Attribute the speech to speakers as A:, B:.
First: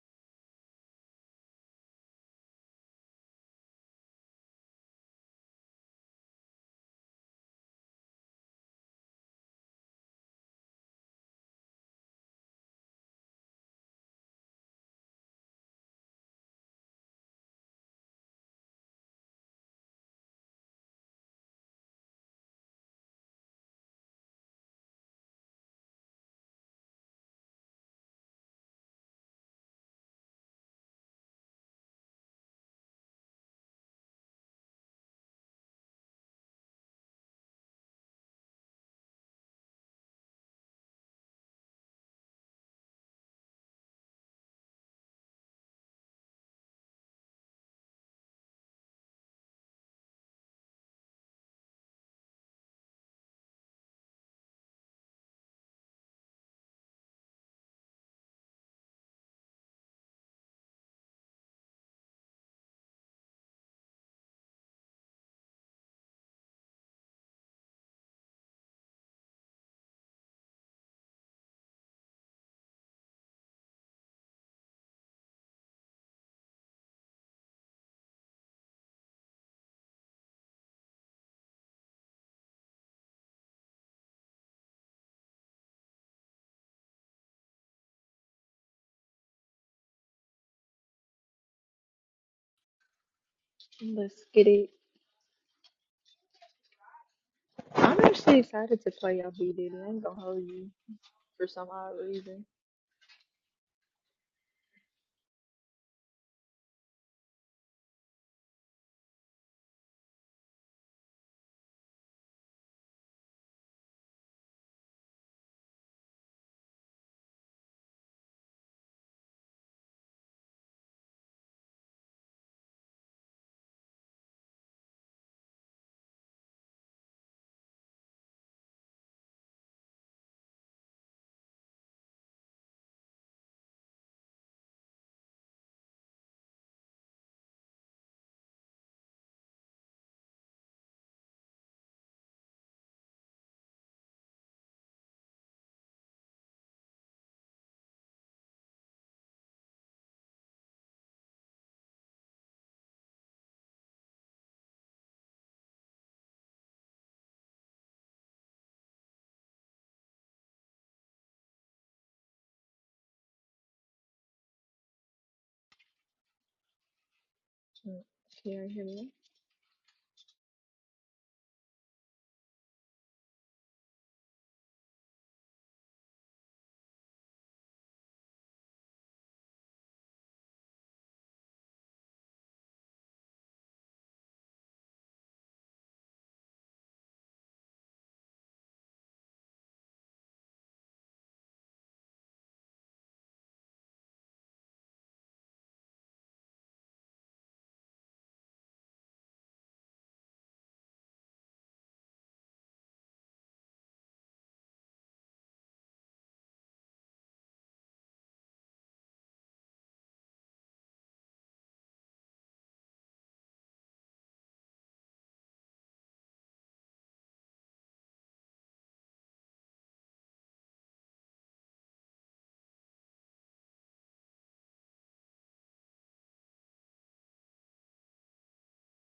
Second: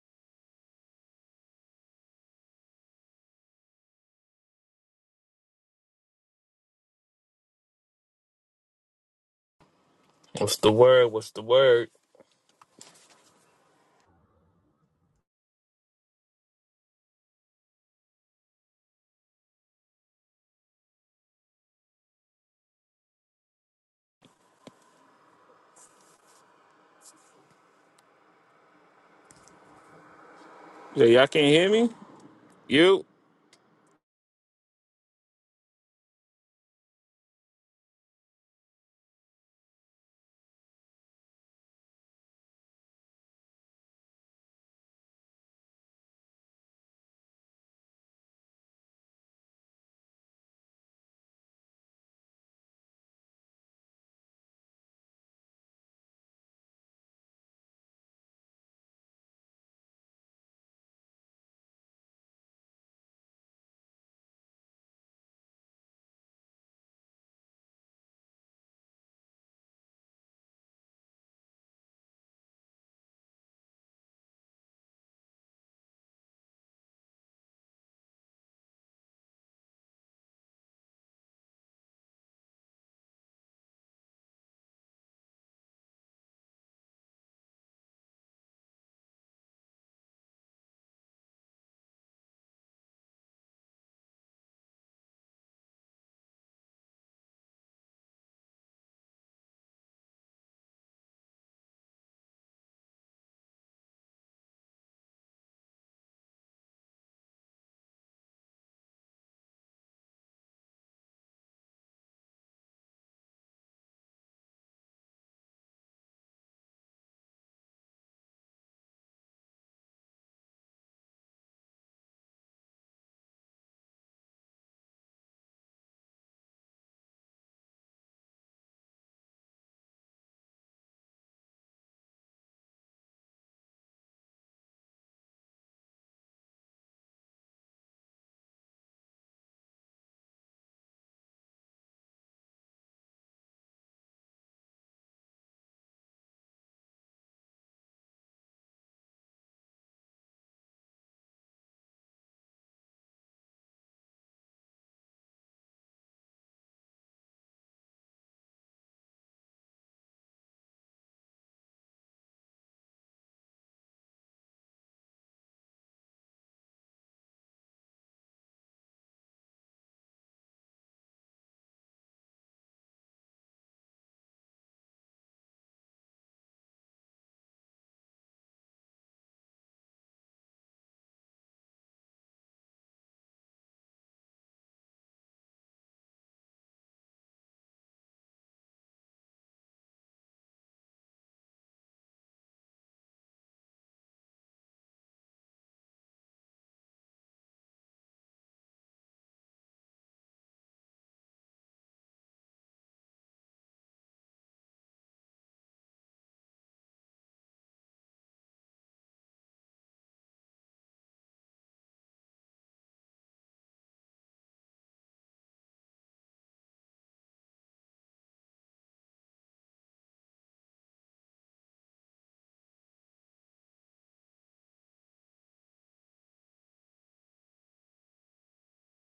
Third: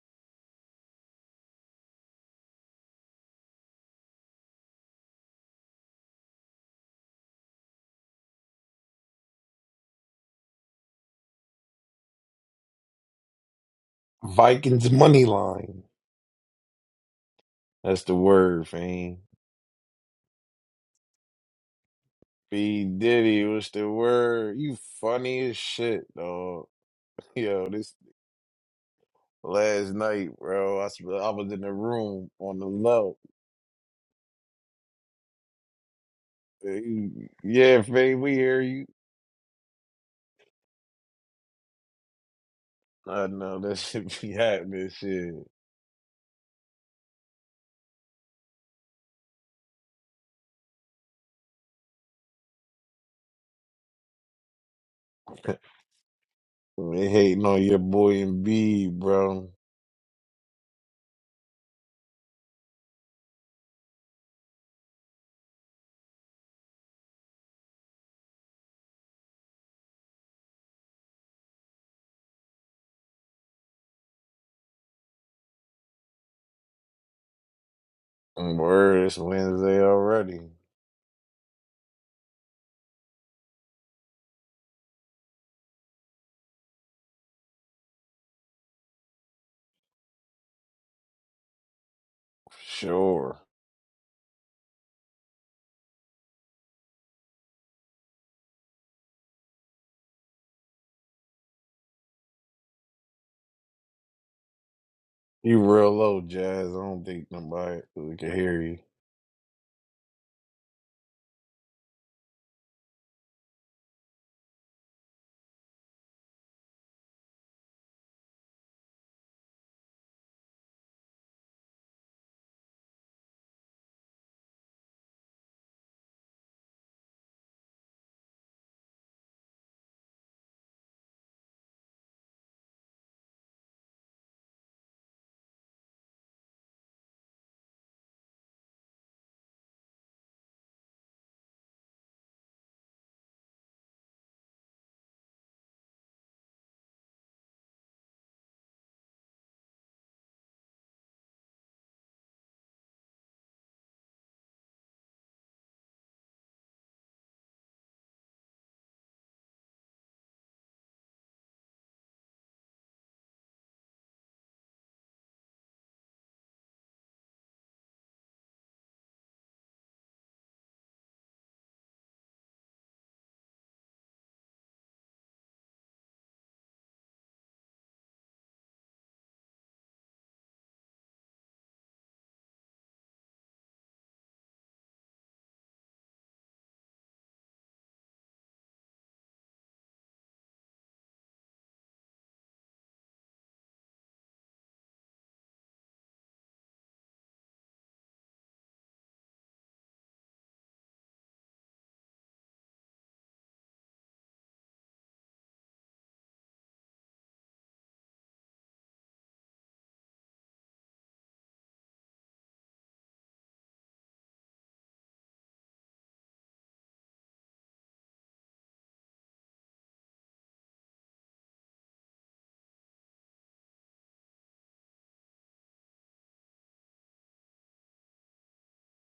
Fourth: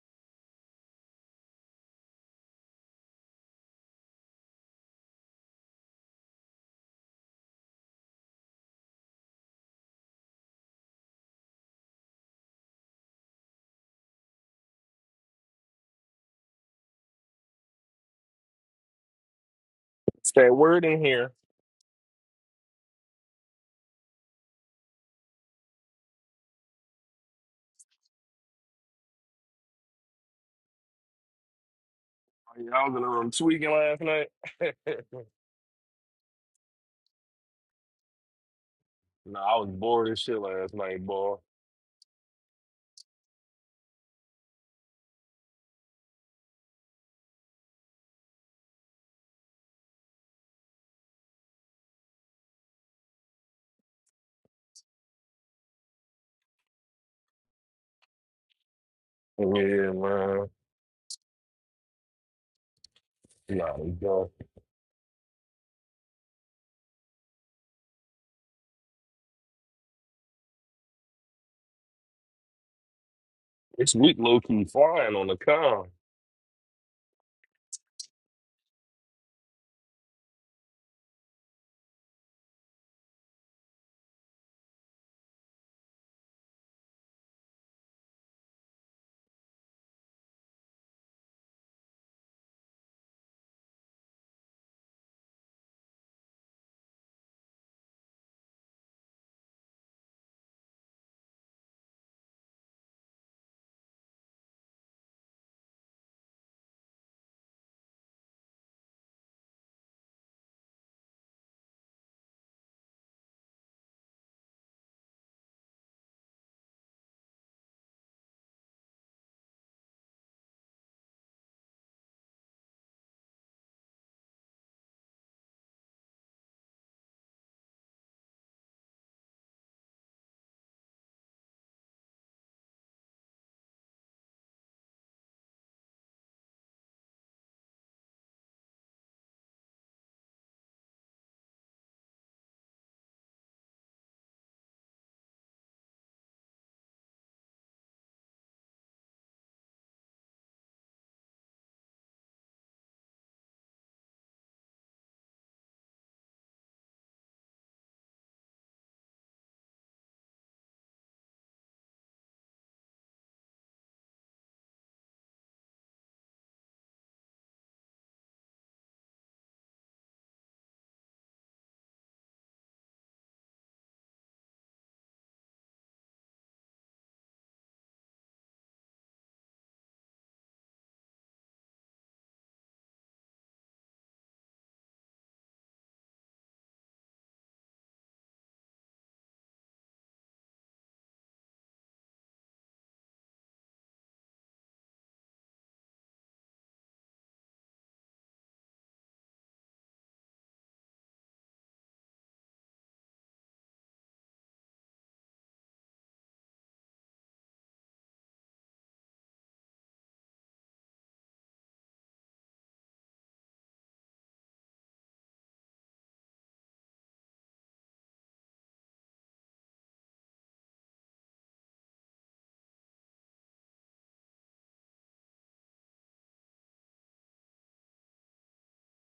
A: What's the word? What's the word?
B: Vikings money line. That's the word, fam.
C: Stay word in here.
B: B Diddy, what's the word? You funny as shit, dog. Yo, this last night, bro. I, s-
A: Yeah, y'all
B: I
A: can't
B: was in
A: hear
B: the
A: me?
B: room
C: I
B: on the
C: was
A: You?
C: in the
B: low.
C: room tweaking last night.
B: You- Yeah, fam, we hear you.
C: nah, I was bored as shit last night, boy.
B: I know that shit be happening, shit. They hating on your boy and B, bro.
C: Yeah, man. Nah, It's weak low key flying on the con.
B: Mm, Word, it's Wednesday already. Sure.
D: Let's get it. I'm actually excited to play y'all B Diddy. I ain't gonna hold you for some odd reason.
B: You real low, Jazz. I don't think nobody really can hear you.
D: Mm, Can you hear me?